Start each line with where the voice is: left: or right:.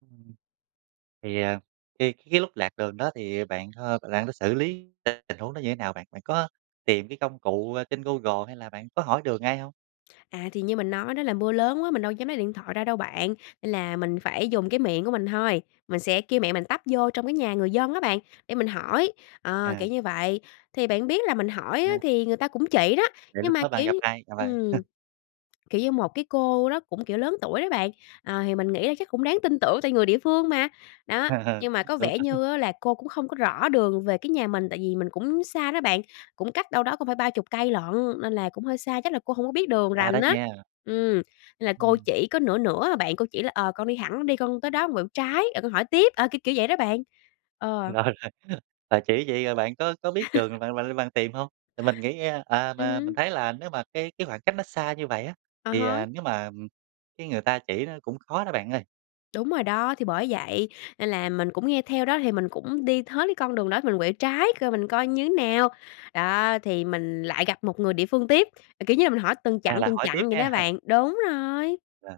right: Ừm. Thì, à, cái cái lúc lạc đường đó thì bạn, ơ, bạn có xử lý t tình huống đó như thế nào bạn? Bạn có tìm cái công cụ, a, trên Google, hay là bạn có hỏi đường ai hông?
left: À, thì như mình nói đó, là mưa lớn quá, mình đâu dám lấy điện thoại ra đâu bạn, nên là mình phải dùng cái miệng của mình thôi, mình sẽ kêu mẹ mình tấp vô trong cái nhà người dân á bạn, để mình hỏi, ờ,
right: À.
left: kiểu như vậy. Thì bạn biết là mình hỏi á,
right: À.
left: thì người ta cũng chỉ đó,
right: Vậy
left: nhưng
right: lúc
left: mà,
right: đó bạn
left: kiểu
right: gặp
left: như
right: ai? Gặp ai?
left: ừm, kiểu như, một cái cô đó cũng, kiểu, lớn tuổi đó bạn, ờ, thì mình nghĩ là chắc cũng đáng tin tưởng tại người địa phương mà, đó. Nhưng mà có
right: Đúng,
left: vẻ
right: đúng.
left: như á là cô cũng không có rõ đường về cái nhà mình, tại vì mình cũng xa đó bạn, cũng cách đâu đó cũng phải 30 cây lận, nên là cũng hơi xa, chắc là cô hổng có biết đường
right: Xa đó
left: rành á.
right: nha.
left: Ừm, là cô
right: Ừm.
left: chỉ có nửa nửa à bạn, cô chỉ là "Ờ, con đi thẳng đi, con tới đó con quẹo trái, rồi con hỏi tiếp", ờ, kiểu kiểu vậy đó bạn, ờ.
right: Rồi, rồi, bà chỉ vậy rồi bạn có có biết đường bạn bạn bạn tìm hông? Tại mình nghĩ nghe à,
left: Ừm
right: mà mình
left: hứm.
right: thấy là nếu mà cái cái khoảng cách nó xa như vậy á,
left: À
right: thì, à,
left: há.
right: nếu mà, ừm, cái người ta chỉ nó cũng khó đó bạn ơi.
left: Đúng rồi đó, thì bởi vậy nên là mình cũng nghe theo đó, thì mình cũng đi hết cái con đường đó, mình quẹo trái coi mình coi như nào, đó. Thì mình lại gặp một người địa phương tiếp, à, kiểu như là, mình hỏi từng
right: À,
left: chặng,
right: là
left: từng
right: hỏi
left: chặng
right: tiếp
left: vậy
right: ha.
left: đó bạn. Đúng rồi.
right: Ờ.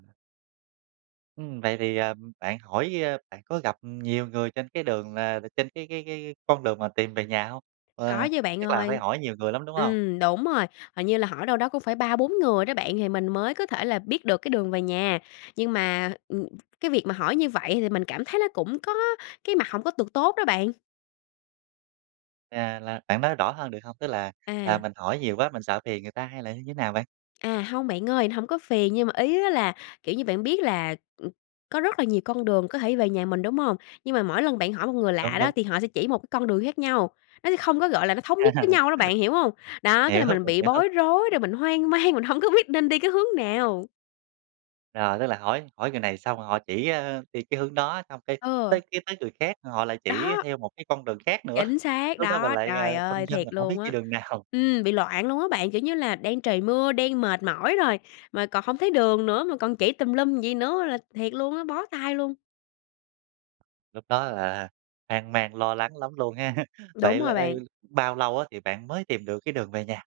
right: Ừm, vậy thì, à, bạn hỏi, a bạn có gặp, ừm, nhiều người trên cái đường là trên cái cái cái con đường mà tìm về nhà hông? Ờ,
left: Có chứ bạn
right: chắc là phải
left: ơi.
right: hỏi nhiều người lắm, đúng hông?
left: Ừm, đúng rồi, hình như là hỏi đâu đó cũng phải 3, 4 người đó bạn, thì mình mới có thể là biết được cái đường về nhà. Nhưng mà, ừm, cái việc mà hỏi như vậy thì mình cảm thấy nó cũng có cái mặt hổng có được tốt đó bạn.
right: À, là bạn nói rõ hơn được hông? Tức là, à,
left: À.
right: mình hỏi nhiều quá, mình sợ phiền người ta hay là như thế nào bạn?
left: À, hông bạn ơi, nó hổng có phiền nhưng mà ý á là, kiểu như, bạn biết là, ừm, có rất là nhiều con đường có thể về nhà mình, đúng hông? Nhưng mà mỗi lần bạn hỏi một người lạ
right: Đúng,
left: đó,
right: đúng.
left: thì họ sẽ chỉ một cái con đường khác nhau, nó sẽ không có gọi là nó thống nhất với nhau đó, bạn hiểu hông? Đó, cái
right: Hiểu,
left: là mình
right: mình
left: bị
right: hiểu.
left: bối rối, rồi mình hoang mang, mình hông có biết nên đi cái hướng nào.
right: Rồi, tức là hỏi hỏi người này xong rồi họ chỉ, ơ, đi cái hướng đó, xong cái tới
left: Ừ.
right: cái tới người khác họ lại chỉ
left: Đó.
right: theo một cái con đường khác nữa,
left: Chính xác
right: lúc đó mình
left: đó,
right: lại, à,
left: trời
right: phân
left: ơi!
right: vân
left: Thiệt
right: là hổng biết
left: luôn
right: đi
left: á.
right: đường nào.
left: Ừm, bị loạn luôn á bạn. Kiểu như là, đang trời mưa, đang mệt mỏi rồi, mà còn hông thấy đường nữa, mà còn chỉ tùm lum vậy nữa là thiệt luôn á, bó tay luôn.
right: Lúc đó là hoang mang, lo lắng lắm luôn ha.
left: Đúng
right: Vậy là,
left: rồi
right: ờ,
left: bạn.
right: bao lâu á, thì bạn mới tìm được cái đường về nhà?